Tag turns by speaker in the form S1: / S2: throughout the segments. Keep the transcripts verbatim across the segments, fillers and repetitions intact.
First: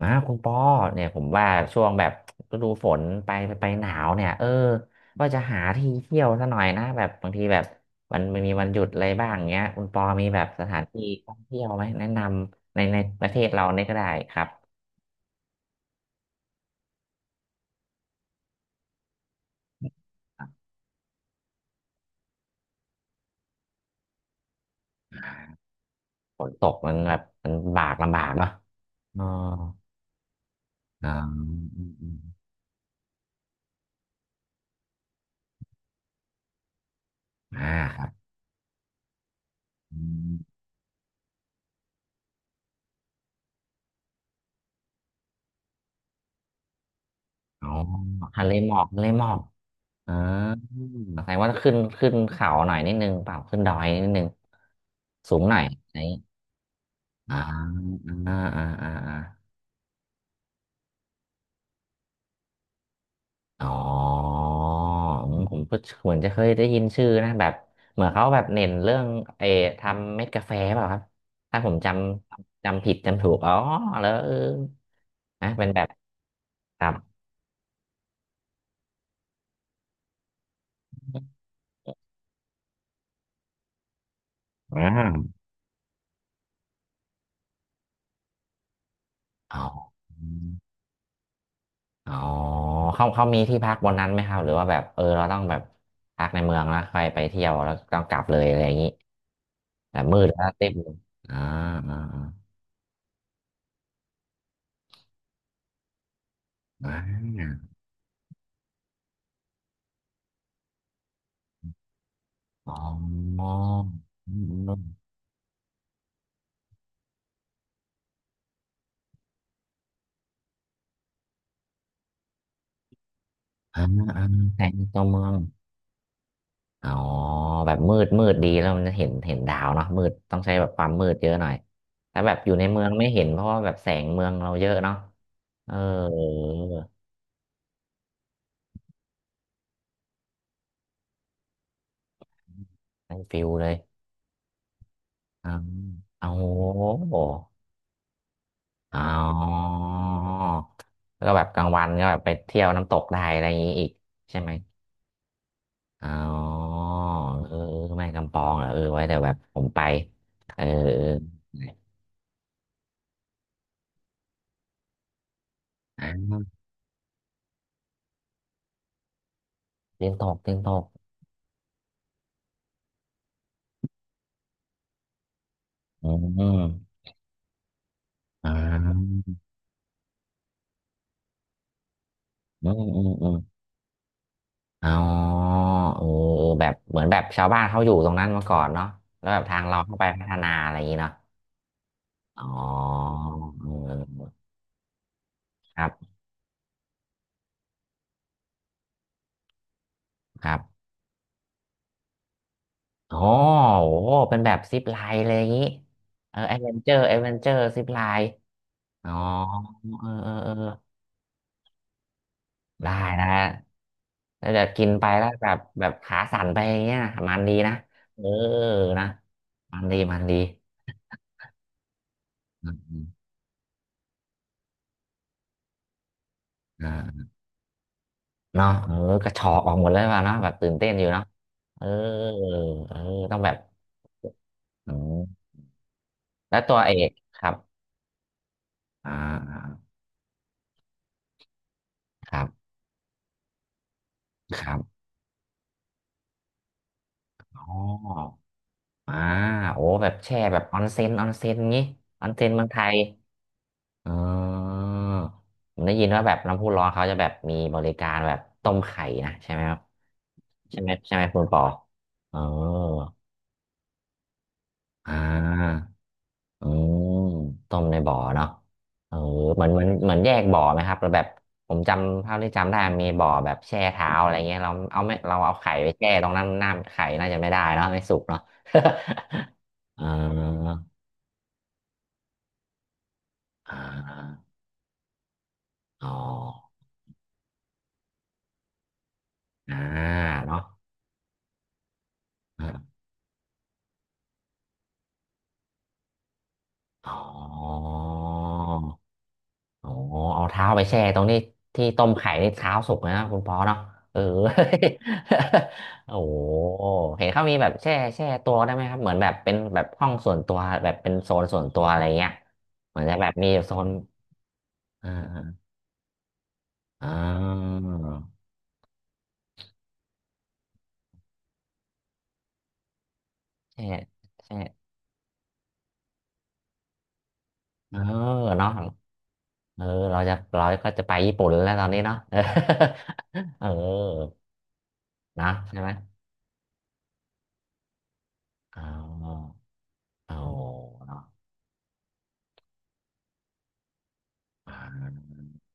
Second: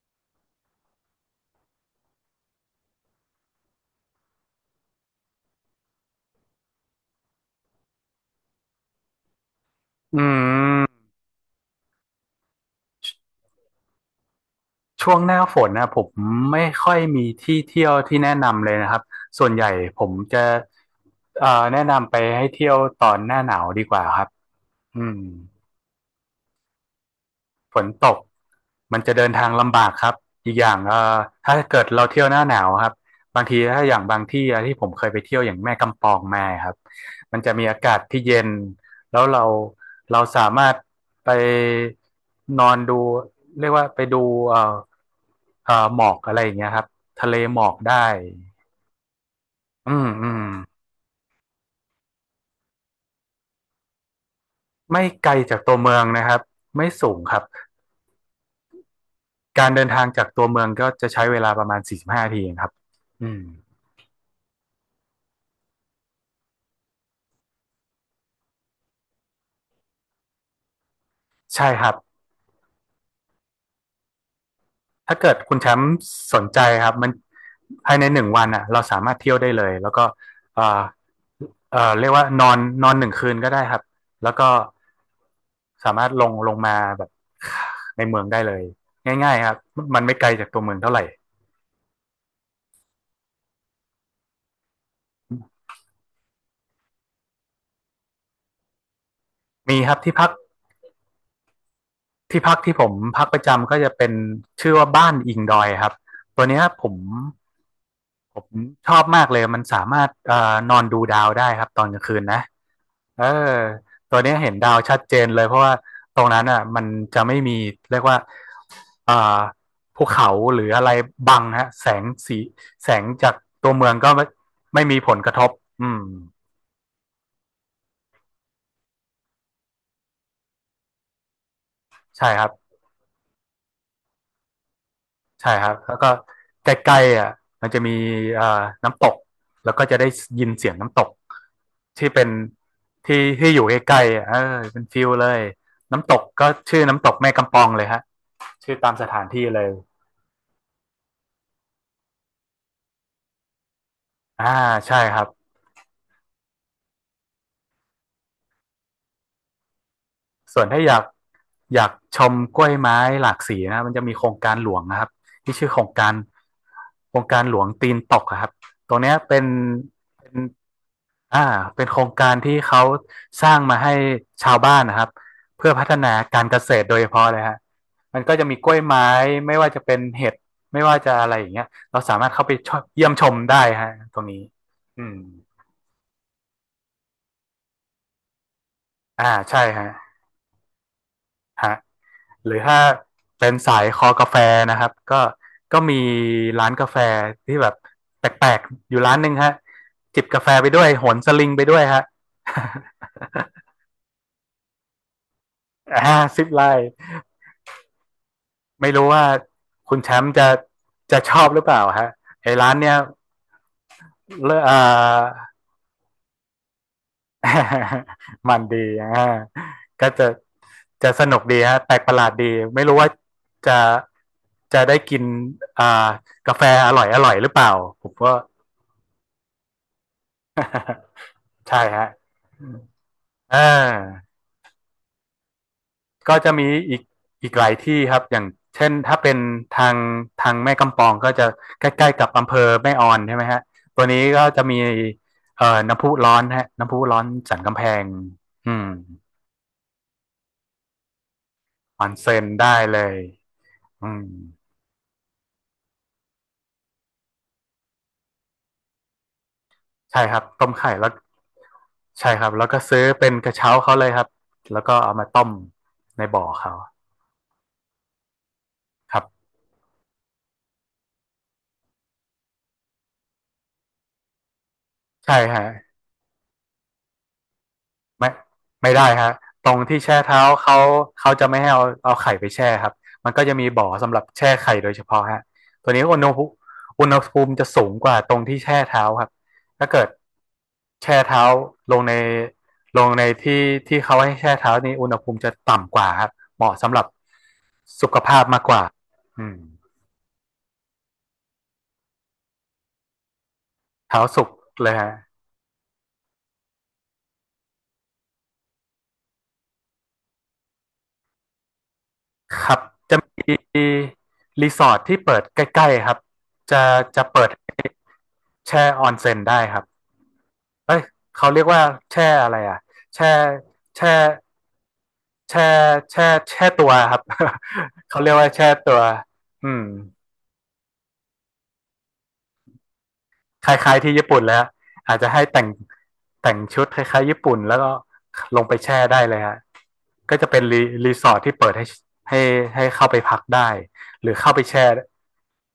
S1: อ่าคุณปอเนี่ยผมว่าช่วงแบบฤดูฝนไปไปหนาวเนี่ย เออว่าจะหาที่เที่ยวซะหน่อยนะแบบบางทีแบบมันมันมีวันหยุดอะไรบ้างเงี้ย คุณปอ
S2: อื
S1: มีแบบสถา
S2: ม
S1: นที่ท่องเที่ยวไหมแนะนำในในประเทศเราเนี่ยก็ได้ครับ
S2: ช่วงหน้าฝนนะผมไม่ค่อยมีที่เที่ยวที่แนะนำเลยนะครับส่วนใหญ่ผมจะเอ่อแนะนำไปให้เที่ยวตอนหน้าหนาวดีกว่าครับอืม
S1: ฝนตกมันแบบมัน
S2: ฝ
S1: ลำบา
S2: น
S1: ก
S2: ต
S1: ลำ
S2: ก
S1: บากเนาะ
S2: มันจะ
S1: อ๋อ
S2: เดินทางลำบากครับอีกอย่างเอ่
S1: อ๋อ
S2: อถ้า
S1: อืมอ
S2: เกิด
S1: ม
S2: เรา
S1: อืม
S2: เที่ยวหน้าหนาวครับบางทีถ้าอย่างบางที่อะที่ผมเคยไปเที่ยวอย่างแม่กำปองมาครับมันจะมี
S1: อ่า
S2: อากา
S1: ค
S2: ศ
S1: รับ
S2: ที่เย็นแล้วเรา
S1: อ
S2: เรา
S1: ม
S2: สามารถไปนอนดูเรียกว่าไปดูเอ่อเอ่อหมอกอะไรอย่างเงี้ยครับทะเลหม
S1: อ๋
S2: อ
S1: อ
S2: กได้
S1: ทะเลหมอกทะเลหมอก
S2: อืม
S1: อ่า
S2: อืม
S1: แสดงว่าขึ้นขึ้นเขาหน่อยนิดนึงเปล่าขึ้นดอยนิดนึง
S2: ไม่ไกล
S1: สูงห
S2: จา
S1: น่
S2: ก
S1: อย
S2: ตัวเมื
S1: ไหน
S2: องนะครับไม่สูงค
S1: อ่า
S2: รับ
S1: อ่าอ่าอ่าอา
S2: การเดินทางจากตัวเมืองก็จะใช้เวลาประมาณสี่สิบห้านาทีเองครับอืม
S1: อ๋ออืมผมก็เหมือนจะเคยได้ยินชื่อนะแบบเหมือนเขาแบบเน้นเรื่องเออทำเม็ดกาแฟเปล่าครับถ้า
S2: ใช่
S1: ผม
S2: ค
S1: จ
S2: รับ
S1: ำจำผิดจำถูกอ๋อแล้วเออ
S2: ถ้าเกิด
S1: นะ
S2: คุณ
S1: เป็
S2: แช
S1: น
S2: ม
S1: แบบ
S2: ป์สนใจ
S1: ค
S2: ค
S1: รั
S2: รับ
S1: บ
S2: มันภายในหนึ่งวันอ่ะเราสามารถเที่ยวได้เลยแล้วก็เอ่อเอ่อเรียกว่านอนนอนหนึ่งคืนก็ได้ครับ แล้วก็
S1: อ่า
S2: สามารถลงลงมาแบบในเมืองได้เลยง่ายๆครับ
S1: อ๋อ
S2: มันไม่ไกลจากตัวเมืองเท่าไหร่
S1: อ๋อเขาเขามีที่พักบนนั้นไหมครับหรือว่าแบบเออเราต้องแบบพักในเมืองแล้วค่อยไปเที่ยวแล้วต้องกลับเลยอะไรอย่างนี้
S2: มีครั
S1: แบ
S2: บ
S1: บ
S2: ที่
S1: มื
S2: พั
S1: ด
S2: ก
S1: แล้วเต็มอ่าอ่า
S2: ที่พักที่ผมพักประจำก็จะเป็นชื่อว่าบ้านอิงดอยครับ ตัวเนี้ยผ
S1: อ่
S2: ม
S1: า
S2: ผมชอบมากเลยมันสามารถเอ่อนอนดูดาวได้ครับตอนกลางคืนนะ
S1: อ๋อ
S2: เอ
S1: อ
S2: อตัว
S1: อื
S2: เนี้ย
S1: ม
S2: เห็นดา
S1: อื
S2: ว
S1: ม
S2: ชัดเจนเลยเพราะว่าตรงนั้นอ่ะมันจะไม่มีเรียกว่าอ่าภูเขาหรืออะไรบังฮะแสงสีแสงจากตัว
S1: อ่า
S2: เมืองก็
S1: อ่า
S2: ไม่
S1: แต่ใน
S2: ไม่มี
S1: ตัว
S2: ผล
S1: เมื
S2: ก
S1: อ
S2: ระ
S1: ง
S2: ทบอืม
S1: อ๋อแบบมืดมืดดีแล้วมันจะเห็นเห็นดาวเนาะมืดต้องใช้แบบความมืดเยอะหน่อยแต่
S2: ใช่
S1: แบบ
S2: ครั
S1: อ
S2: บ
S1: ยู่ในเมืองไม่เห็นเพราะว่าแบบแสงเมืองเราเยอะเนาะ
S2: ใช่ค
S1: เอ
S2: รับ
S1: อ
S2: แล้วก็ใกล้ๆอ่ะมันจะมีอ่าน้ำตกแล้วก็จะได้ยินเสียงน้ำตกที่เป็น
S1: ได้
S2: ที่
S1: ฟิ
S2: ที่
S1: ล
S2: อยู่
S1: เล
S2: ใก
S1: ย
S2: ล้ๆอ่ะเออเป็นฟิลเลย
S1: อ่า
S2: น้ำตก
S1: โอ้
S2: ก็ชื่อน้ำตก
S1: โห
S2: แม่กำปองเลยฮะชื่อตาม
S1: อ๋
S2: ส
S1: อ
S2: ถานที่เลย
S1: แล้วก็แบบกลางวันก็แบบไปเที่ยวน้ำตกได้อะไรอย่างนี้อีกใช่
S2: อ่า
S1: ไหม
S2: ใช่ครับ
S1: อ๋อเออแม่กำปองเหรอเออไว้เดี๋ยวแบบผมไปเอ
S2: ส่ว
S1: อ
S2: นถ้าอยากอยากชมกล้วยไม้หลากสีนะมันจะมีโครงการหลวงนะครับที่ชื่อโครง
S1: อ่
S2: การ
S1: า
S2: โครงการหลวงตีนตกครับตรงเนี้ยเป็น
S1: เตียนต
S2: เป็น
S1: กเตียนตก
S2: อ่าเป็นโครงการที่เขาสร้างมาให้ชาวบ้านนะครับเพื่อพัฒ
S1: อื
S2: นาการเกษตรโดย
S1: ม
S2: เฉพาะเลยฮะมันก็จะ
S1: อ่
S2: มีกล้วยไม้
S1: า
S2: ไม่ว่าจะเป็นเห็ดไม่ว่าจะอะไรอย่างเงี้ยเราสามารถเข้าไป
S1: อื
S2: ช
S1: ม
S2: ม
S1: อื
S2: เยี่ย
S1: ม
S2: มช
S1: อื
S2: ม
S1: ม
S2: ได้ฮะตรงนี้
S1: อ๋
S2: อืม
S1: อเออเออแบบเหมือนแบบชาวบ้านเขาอยู่ตรงนั้นมาก่อนเนาะ
S2: อ่า
S1: แล้วแบบทา
S2: ใช่
S1: งเรา
S2: ฮะ
S1: เข้าไปพัฒนาอะไรอย่างนี้เนาะ
S2: ฮะ
S1: อ๋อ
S2: หรือถ้าเป็นสายคอ
S1: เอ
S2: กา
S1: อ
S2: แฟนะครับก็ก็
S1: ครั
S2: มี
S1: บ
S2: ร้านกาแฟที่แบบแปลกๆอยู่ร้านหนึ่งฮะจิบกา
S1: ค
S2: แฟ
S1: รับ
S2: ไปด้วยโหนสลิงไปด้วยฮะ
S1: อ๋อโอ้ เป็นแบบซิปไลน์เลยอย่างงี้
S2: ห้า
S1: เออ
S2: สิบ
S1: แอด
S2: ไล
S1: เวน
S2: น์
S1: เจอร์แอดเวนเจอร์ซิปไลน์
S2: ไม่รู้
S1: อ๋อ
S2: ว่าคุณ
S1: เอ
S2: แช
S1: อ
S2: ม
S1: เอ
S2: ป์
S1: อ
S2: จะ
S1: เออ
S2: จะชอบหรือเปล่าฮะไอ้ร้าน
S1: ได้
S2: เนี้ย
S1: นะแล้
S2: เล
S1: ว
S2: อะ
S1: จะ
S2: อ่า
S1: กินไปแล้วแบบแบบขาสั่นไปอย่างเงี้ยมันดีนะ เออ
S2: มันดี
S1: นะ
S2: อ่า
S1: มันดี
S2: ก็
S1: มัน
S2: จะ
S1: ดี
S2: จะสนุกดีฮะแปลกประหลาดดี
S1: อืม
S2: ไม่
S1: อื
S2: รู้
S1: ม
S2: ว่าจะจะได้กินอ่ากาแฟอร่อยอ
S1: อ่า
S2: ร่อยหรือเปล่าผมก็
S1: เนาะเออกระชอกออกหมดเลยว่ะเนาะแบบตื่นเต้นอยู่เนาะ
S2: ใช่
S1: เออ
S2: ฮะ
S1: เออต้องแบ
S2: อ่
S1: บ
S2: า
S1: อืม
S2: ก็จะ
S1: แล้ว
S2: มี
S1: ตัวเอ
S2: อีก
S1: ก ค
S2: อี
S1: รั
S2: ก
S1: บ
S2: หลายที่ครับอย่างเช่น
S1: อ่
S2: ถ้าเป็น
S1: า
S2: ทางทางแม่กำปองก็จะใกล้ๆกับ
S1: ครั
S2: อำเภอ
S1: บ
S2: แม่ออนใช่ไหมฮะตัวนี้ก็จะ
S1: ครั
S2: มี
S1: บ
S2: เอ่อน้ำพุร้อนฮะน้ำพุร้อนสั
S1: อ๋
S2: น
S1: อ
S2: กำแพงอืม
S1: อ่าโอ้แบบแช่แบบออนเซ็นออนเซ็นงี้
S2: ออน
S1: ออน
S2: เซ็น
S1: เซ็นเมือ
S2: ได้
S1: งไท
S2: เล
S1: ย
S2: ยอื
S1: อ๋
S2: ม
S1: อผมได้ยินว่าแบบน้ำพุร้อนเขาจะแบบมีบริการแบบต้มไข่นะใช่ไหมครับ
S2: ใช่ครับ ต้ม
S1: ใช่
S2: ไข่
S1: ไหม
S2: แล้ว
S1: ใช่ไหมคุณปอ
S2: ใช่
S1: เอ
S2: ครับแล้วก็ซื้อ
S1: อ
S2: เป็นกระเช้าเขาเลยครับ แล้วก็
S1: อ่
S2: เอามาต้ม
S1: า
S2: ในบ่อ
S1: อื
S2: เขา
S1: มต้มในบ่อเนาะ
S2: ค
S1: เออ
S2: รับ
S1: เหมือนเหมือนเหมือนแยกบ่อไหมครับแล้วแบบผมจำเท่าที่จำได้มีบ่อแบบแช่เท้าอะไรเงี้ยเราเอาไม่
S2: ใช่
S1: เราเอา
S2: ฮะ
S1: ไข่ไปแช่ตรงนั้นน้ำไข่น่าจะไม่ได้เนาะไม่สุก
S2: ไม่
S1: เนาะ
S2: ไม่ได้ฮะตรงที่
S1: อ่
S2: แช่เท้า
S1: า
S2: เขาเขาจะไม่ให้เอาเอาไข่ไปแช่ครับมันก็จะมี
S1: อ่
S2: บ่อสำหรับแช่
S1: า
S2: ไข่โดยเฉพาะฮะตัวนี้
S1: อ๋อ
S2: อุณหภูมิอุณหภูมิจะสูงกว่าตรงที่แช่เท้าครับ
S1: อ่า
S2: ถ้าเกิด
S1: เนาะ
S2: แช่เท้าลงใน
S1: อ่า
S2: ลงในที่ที่เขาให้แช่เท้านี่อุณหภูมิจะต่ำกว่าครับเหมาะสำหรับ
S1: อ๋อ
S2: สุขภาพมากกว่าอืม
S1: โอ้เอาเท้าไปแช่ตรงนี้ที่ต้มไข่นี่เท้าสุกเลยนะคุณปอเนาะเอ
S2: เท้า
S1: อ
S2: สุกเลยฮะ
S1: โอ้โหเห็นเขามีแบบแช่แช่ตัวได้ไหมครับเหมือนแบบเป็นแบบห้องส่วนตัวแบบเป็นโซนส่วนตัวอะไรเงี้ย
S2: ครับ
S1: เหมือนจะ
S2: จะ
S1: แบบ
S2: ม
S1: มีโซน
S2: ีรีสอร์ท
S1: อ่
S2: ที่เปิดใ
S1: า
S2: กล้ๆครับจะ
S1: อ่
S2: จะเปิด
S1: า
S2: ให้ แช่ออนเซ็นได้ครับเอ้ยเขาเรียกว่าแช่อะไรอ่ะแช่
S1: แช่
S2: แช่
S1: แช่
S2: แช่แช่แช่ตัวครับ
S1: เออ
S2: เขาเรียกว่าแช่
S1: เนาะ
S2: ตัวอื
S1: เอ
S2: ม
S1: อเราจะเราก็จะไปญี่ปุ่นแล้วตอนนี้เนาะ เออ เออ
S2: คล้ายๆที่ญี่ปุ่นแล้วอาจจะให้
S1: นะ
S2: แต่ง
S1: ใช่ไหม
S2: แต่งชุดคล้ายๆญี่ปุ่นแล้วก็ลงไป
S1: อ๋อ
S2: แช่ได้เลยฮะ
S1: อ๋
S2: ก็
S1: อ
S2: จะเป็นรีรี
S1: เนาะ
S2: สอร์ทที่เปิดให้ให้ให้เข้าไปพักได้หรือเข้าไป
S1: อ่
S2: แช่
S1: า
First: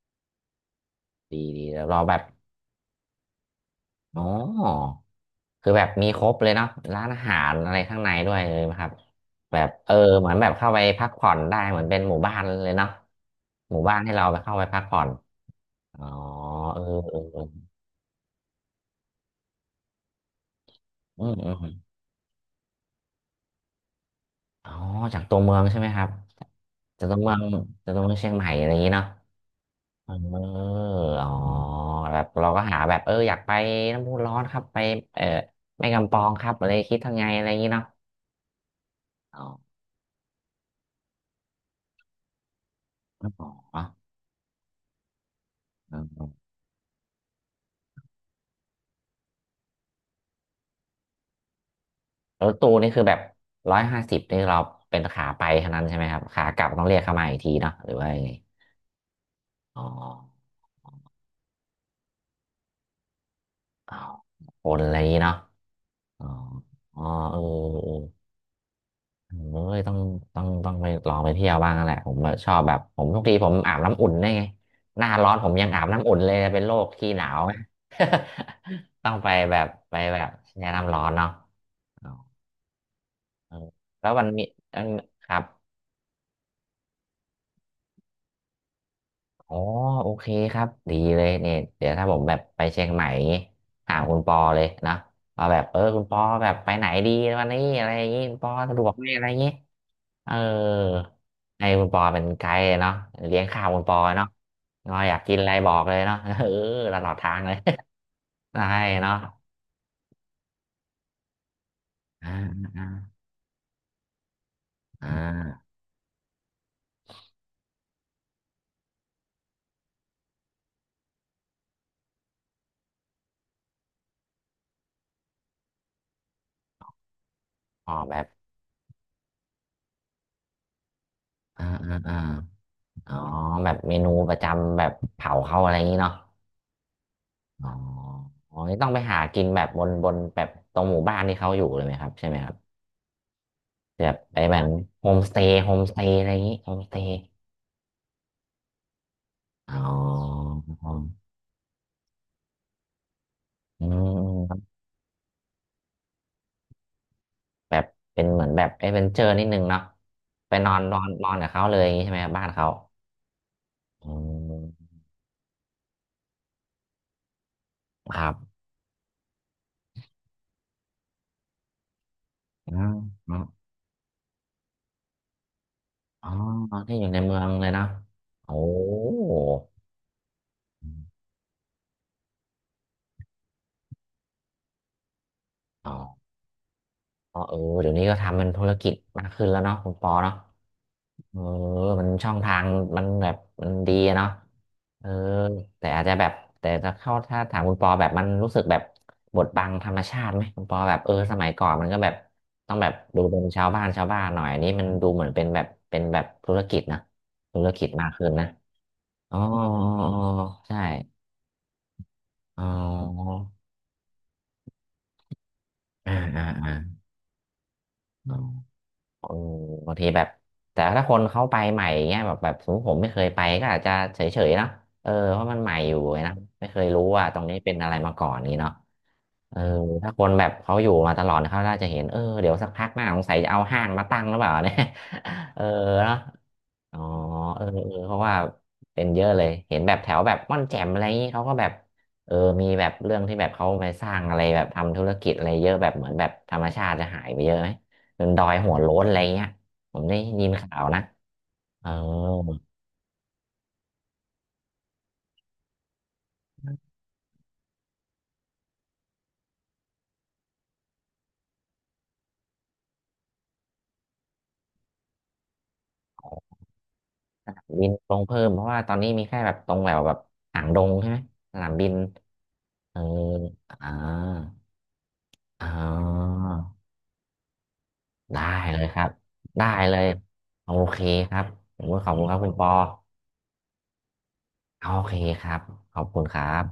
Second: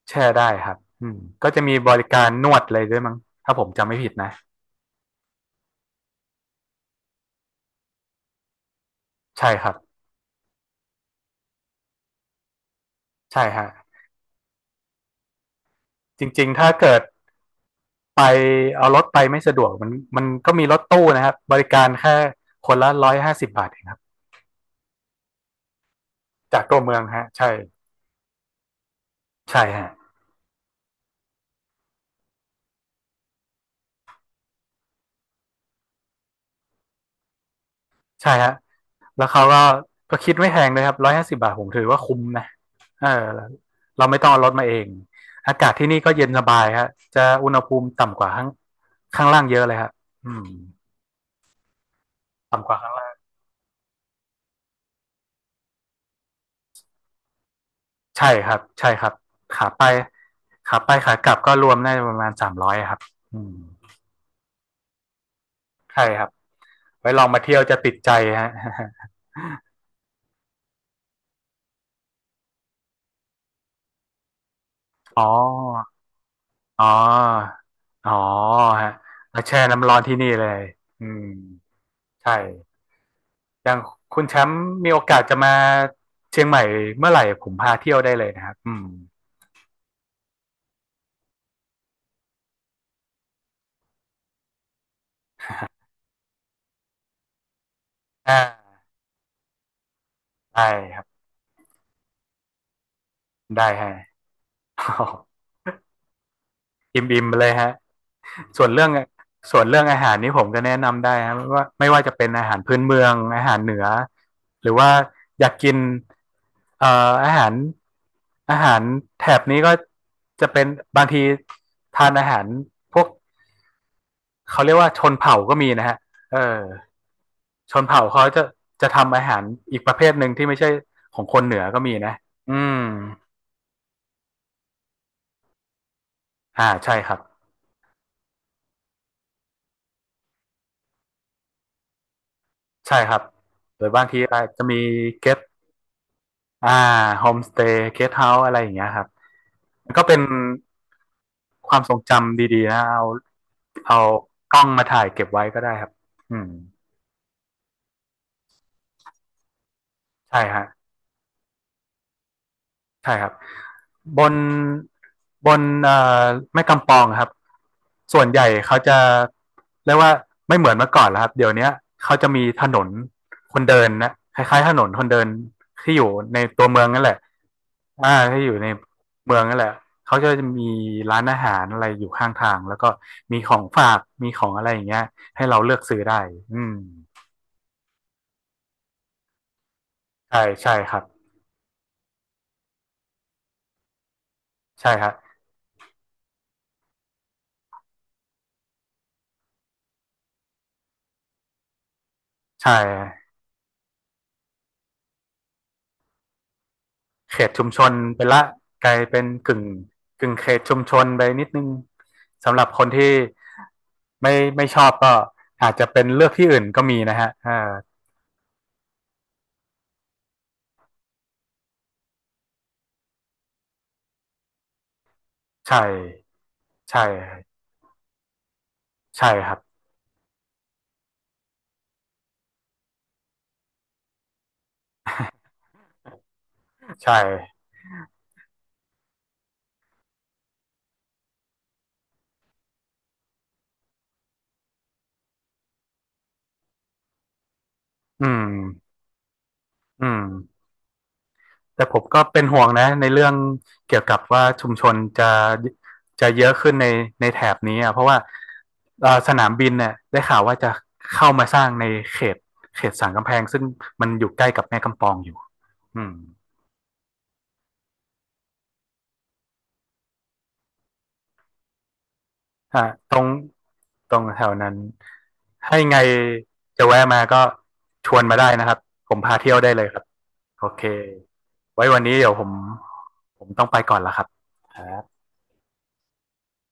S2: แช่ได้ครับอืม
S1: ดี
S2: ก็จะ
S1: ดี
S2: มี
S1: แล้ว
S2: บ
S1: เรา
S2: ริ
S1: แบ
S2: กา
S1: บ
S2: รนวดเลยด้วยมั้งถ้าผมจำไม่ผิด
S1: อ๋อ
S2: นะ
S1: คือแบบมีครบเลยเนาะร้านอาหารอะไรข้างในด้วยเลยไหมครับ
S2: ใช่
S1: แบ
S2: ค
S1: บ
S2: รับ
S1: เออเหมือนแบบเข้าไปพักผ่อนได้เหมือนเป็นหมู่บ้านเลยเนาะ
S2: ใช่ฮะ
S1: หมู่บ้านให้เราไปเข้าไปพักผ่อนอ๋อ
S2: จริงๆถ้า
S1: เออ
S2: เกิด
S1: เออเออ
S2: ไปเอารถไปไม่สะดวกมันมันก็มีรถตู้
S1: อื
S2: นะครั
S1: ม
S2: บ
S1: อื
S2: บ
S1: มอ
S2: ริ
S1: ม
S2: การแค่คนละหนึ่งร้อยห้าสิบบาทเองครับ
S1: อ๋อจากตัวเมืองใช่ไหมครับ
S2: จากตัวเมือง
S1: จากตัว
S2: ฮะ
S1: เมือง
S2: ใช่
S1: จากตัวเมืองเชียงใหม่อะไรอย่างนี้เนาะ
S2: ใช่ฮะ
S1: เอออ๋อแบบเราก็หาแบบเอออยากไปน้ำพุร้อนครับไปเออแม่กำปองครับอะไรคิดทางไงอะไรอย่างนี้เนาะ
S2: ใช่ฮะแล้ว
S1: อ๋อ
S2: เขาก็ก็คิดไม่แพงเลยครับหนึ่งร้อยห้าสิบบาทผมถือว่าคุ้มนะเออ
S1: อ๋
S2: เรา
S1: อ
S2: ไม่ต้องเอารถมาเองอากาศที่
S1: เอ
S2: นี่ก็เย็น
S1: อ
S2: สบายฮะจะอุณหภูมิต่ำกว่าข้างข้างล่างเยอะเลยฮะอืม
S1: รถ
S2: ต่ำก
S1: ตู้
S2: ว่าข้า
S1: นี่
S2: ง
S1: คือ
S2: ล่า
S1: แบ
S2: ง
S1: บร้อยห้าสิบนี่เราเป็นขาไปเท่านั้นใช่ไหมครับขากลับต้องเรียกเข้ามาอีกทีเนาะหรือว่ายัง
S2: ใช่
S1: ไง
S2: ครับใช่ครับขา
S1: อ๋
S2: ไป
S1: อ
S2: ขาไปขากลับก็รวมได้ประมาณสามร้อยครับอืม
S1: อ๋อคนอะไรอย่างนี้เนาะ
S2: ใช่ค
S1: อ๋
S2: รั
S1: อ
S2: บ
S1: อ๋อ
S2: ไว้ลอง
S1: เอ
S2: มา
S1: อ
S2: เที่ยวจะติดใจฮะ
S1: โอ้ยต้องต้องต้องไปลองไปเที่ยวบ้างนั่นแหละผมแบบชอบแบบผมทุกทีผมอาบน้ำอุ่นได้ไงหน้า
S2: อ๋อ
S1: ร้อนผมยังอาบน้ำอุ่นเลยเป็นโร
S2: อ๋
S1: คขี้หนาวไห
S2: อ อ๋อฮะ
S1: ต้องไป
S2: มา
S1: แบ
S2: แช่
S1: บ
S2: น้ำร้อ
S1: ไป
S2: นที่
S1: แบ
S2: นี่
S1: บ
S2: เลย
S1: แช่น้ำร้อ
S2: อื
S1: น
S2: ม
S1: เนาะอ๋อ
S2: ใช่
S1: เออ
S2: อย่าง
S1: แล้ว
S2: คุ
S1: วั
S2: ณ
S1: น
S2: แช
S1: นี้
S2: มป์
S1: เอิ่
S2: มี
S1: ม
S2: โอกาส
S1: ค
S2: จะ
S1: รับ
S2: มาเชียงใหม่เมื่อไหร่ผมพาเที่ยวได้เลยนะครับอืม
S1: อ๋อโอเคครับดีเลยเนี่ยเดี๋ยวถ้าผมแบบไปเชียงใหม่อย่างงี้ถามคุณปอเลยนะว่าแบบเออคุณปอแบบไปไหนดีวันนี้อะไรอย่างงี้
S2: อ่
S1: คุณปอสะดวก
S2: า
S1: ไหมอะไรอย่างงี้ เออ
S2: ได้ครับ
S1: ให้คุณปอเป็นไกด์เนาะเลี้ยงข้า
S2: ได้
S1: วคุณ
S2: ฮะ
S1: ปอเนาะเราอยากกินอะไรบอกเลยเนาะ เออ ต
S2: อ
S1: ลอด
S2: ิ่มๆ
S1: ทา
S2: ไป
S1: ง
S2: เลย
S1: เลย
S2: ฮะ
S1: ได้
S2: ส่วนเรื่อง
S1: เนาะ
S2: ส่วนเรื่องอาหารนี่ผมก็แนะนำได้ครับว่าไม่ว่าจะเป็น
S1: อ่า
S2: อาหารพื้น
S1: อ่า
S2: เมืองอาหารเหนือหรือว่า
S1: อ่
S2: อยาก
S1: า
S2: กินเอ่ออาหารอาหารแถบนี้ก็จะเป็นบางทีทานอาหารพวกเขาเรียกว่าชนเผ่าก็มีนะฮะเออชน
S1: ออ
S2: เผ่า
S1: กแบ
S2: เขา
S1: บ
S2: จะจะทำอาหารอีกประเภทหนึ่งที่ไม่ใช่ของคนเหนือ
S1: อ่า
S2: ก็มี
S1: อ่า
S2: นะ
S1: อ่า
S2: อืม
S1: อ๋อแบบเมนูประจำแบบเผาเขาอะไรอย่างนี้เนาะ
S2: อ่าใช่ครับ
S1: อ๋ออ๋อนี่ต้องไปหากินแบบบนบนแบบตรงหมู่บ้านที่เขาอยู่เลยไหมครับใช่ไหมครับ
S2: ใช่ครับหรือ
S1: แบ
S2: บาง
S1: บ
S2: ที
S1: ไป
S2: อาจ
S1: แบ
S2: จะ
S1: บ
S2: มี
S1: โฮมส
S2: เก็ต
S1: เตย์โฮมสเตย์อะไรอย่างนี้โฮ
S2: อ่า
S1: มสเตย์
S2: โฮมสเตย์เกสต์เฮาส์อะไรอย่างเงี้ยครับ
S1: อ๋อ
S2: มันก็เป็นความทรงจำดีๆนะเอา
S1: อื
S2: เอากล้อ
S1: ม
S2: งมาถ่ายเก็บไว้ก็ได้ครับอืม
S1: แบบเป็นเหมือนแบบเอดเวนเจอร์นิดนึงเนาะ
S2: ใช่
S1: ไป
S2: ฮะ
S1: นอนนอนนอนกับเขาเลยอย่างนี้ใช่ไหมครับบ้านเขา
S2: ใช่ครับ
S1: อื
S2: บน
S1: ม
S2: บนเอ่อแม่กำปองครับ
S1: ค
S2: ส่วน
S1: รั
S2: ใหญ่
S1: บ
S2: เขาจะเรียกว่าไม่เหมือนเมื่อก่อนแล้วครับเดี๋ยวเนี้ยเขาจะมีถน
S1: อ๋
S2: น
S1: อ
S2: คนเดินนะคล้ายๆถนนคนเดินที่อยู่
S1: อ๋อ
S2: ในตัวเมือง
S1: ที่
S2: นั่
S1: อ
S2: น
S1: ยู่
S2: แหละ
S1: ในเมืองเลยเนาะ
S2: อ่าถ้าอ
S1: โอ้
S2: ยู่ใน
S1: โห
S2: เมืองนั่นแหละเขาจะมีร้านอาหารอะไรอยู่ข้างทางแล้วก็มีของฝากมีของอะไรอย่างเงี้ยให้เราเลือก
S1: อ๋อ
S2: ซื้อได้อืม
S1: อ๋อเออเดี๋ยวนี้ก็ทำเป็นธุรกิจมากขึ้นแล้วเนาะคุณปอเนาะ
S2: ใช่ใช่ครับ
S1: เออมันช่องทางมันแบบมันดีอะเนาะ
S2: ใช่ค
S1: เออ
S2: รับ
S1: แต่อาจจะแบบแต่ถ้าเข้าถ้าถามคุณปอแบบมันรู้สึกแบบบดบังธรรมชาติไหมคุณปอแบบเออสมัยก่อนมันก็แบบ
S2: ใช่
S1: ต้องแบบดูเป็นชาวบ้านชาวบ้านหน่อยอันนี้มันดูเหมือนเป็นแบบเป็นแบบธุรกิจนะ
S2: เขต
S1: ธุ
S2: ชุม
S1: ร
S2: ช
S1: กิจ
S2: น
S1: มาก
S2: ไป
S1: ขึ้น
S2: ละ
S1: นะ
S2: กลายเป็น
S1: อ๋อ
S2: กึ่ง
S1: อ๋ออ๋อ
S2: กึ่งเขตชุ
S1: ใช่
S2: มชนไปนิดนึงสำห
S1: อ๋อ
S2: รับคนที่ไม่ไม่ชอบก็อาจจะเป็น
S1: อ่า
S2: เลือก
S1: อ่า
S2: ที่อื่น
S1: อ่า
S2: ก็มีนะฮะอ่า
S1: เออบางทีแบบแต่ถ้าคนเขาไปใหม่เงี้ยแบบแบบสมมติผมไม่เคยไปก็อาจจะเฉยๆเนาะเออเพราะมันใหม่
S2: ใช่
S1: อยู่ไงนะไม่เคย
S2: ใช่
S1: รู้ว่าตรงนี้เป็นอะไรมาก่อนนี้เนาะ
S2: ใช่ค
S1: เอ
S2: รับ
S1: อถ้าคนแบบเขาอยู่มาตลอดเขาน่าจะเห็นเออเดี๋ยวสักพักหน้าสงสัยจะเอาห้างมาตั้งหรือเปล่าเนี่ย เออเนาะ อ๋อ
S2: ใช่
S1: เออเออเพราะว่าเป็นเยอะเลยเห็นแบบแถวแบบม่อนแจ่มอะไรอย่างนี้เขาก็แบบเออมีแบบเรื่องที่แบบเขาไปสร้างอะไรแบบทำธุรกิจอะไรเยอะแบบเหมือนแบบธรรมชาติจะหายไปเยอะไหมจ
S2: อื
S1: นดอ
S2: ม
S1: ยหัวโล้นอะไรเงี้ยผ
S2: อื
S1: มได้
S2: ม
S1: ยินข่าวนะ
S2: แต่
S1: เออ
S2: ผมก็เป็นห่วงนะในเรื่องเกี่ยวกับว่าชุมชนจะจะเยอะขึ้นในในแถบนี้อ่ะเพราะว่าเอ่อสนามบินเนี่ยได้ข่าวว่าจะเข้ามาสร้างในเขตเขตสันกำแพงซึ่งมันอยู่ใกล้กับแม่กำปองอยู่อืม
S1: บินลงเพิ่มเพราะว่าตอนนี้มีแค่แบบตรงแบบแบบหางดงใช่ไหมสนามบิน
S2: อ่า
S1: เออ
S2: ตรง
S1: อ่า
S2: ตรงแถวนั้น
S1: อ๋
S2: ให้ไง
S1: อ
S2: จะแวะมาก็ชวนมา
S1: ได้
S2: ได้นะครับ
S1: เลยครั
S2: ผ
S1: บ
S2: มพาเที่ยว
S1: ได้
S2: ได้เลยค
S1: เล
S2: รับ
S1: ย
S2: โอ
S1: โอ
S2: เค
S1: เคครับผ
S2: ไว้
S1: ม
S2: วัน
S1: ขอ
S2: นี้
S1: บคุณ
S2: เดี๋ยว
S1: ครับ
S2: ผ
S1: คุ
S2: ม
S1: ณปอ
S2: ผมต้องไปก่อนละครับ
S1: โอเค
S2: อ่า
S1: ครับ ขอบคุณครับ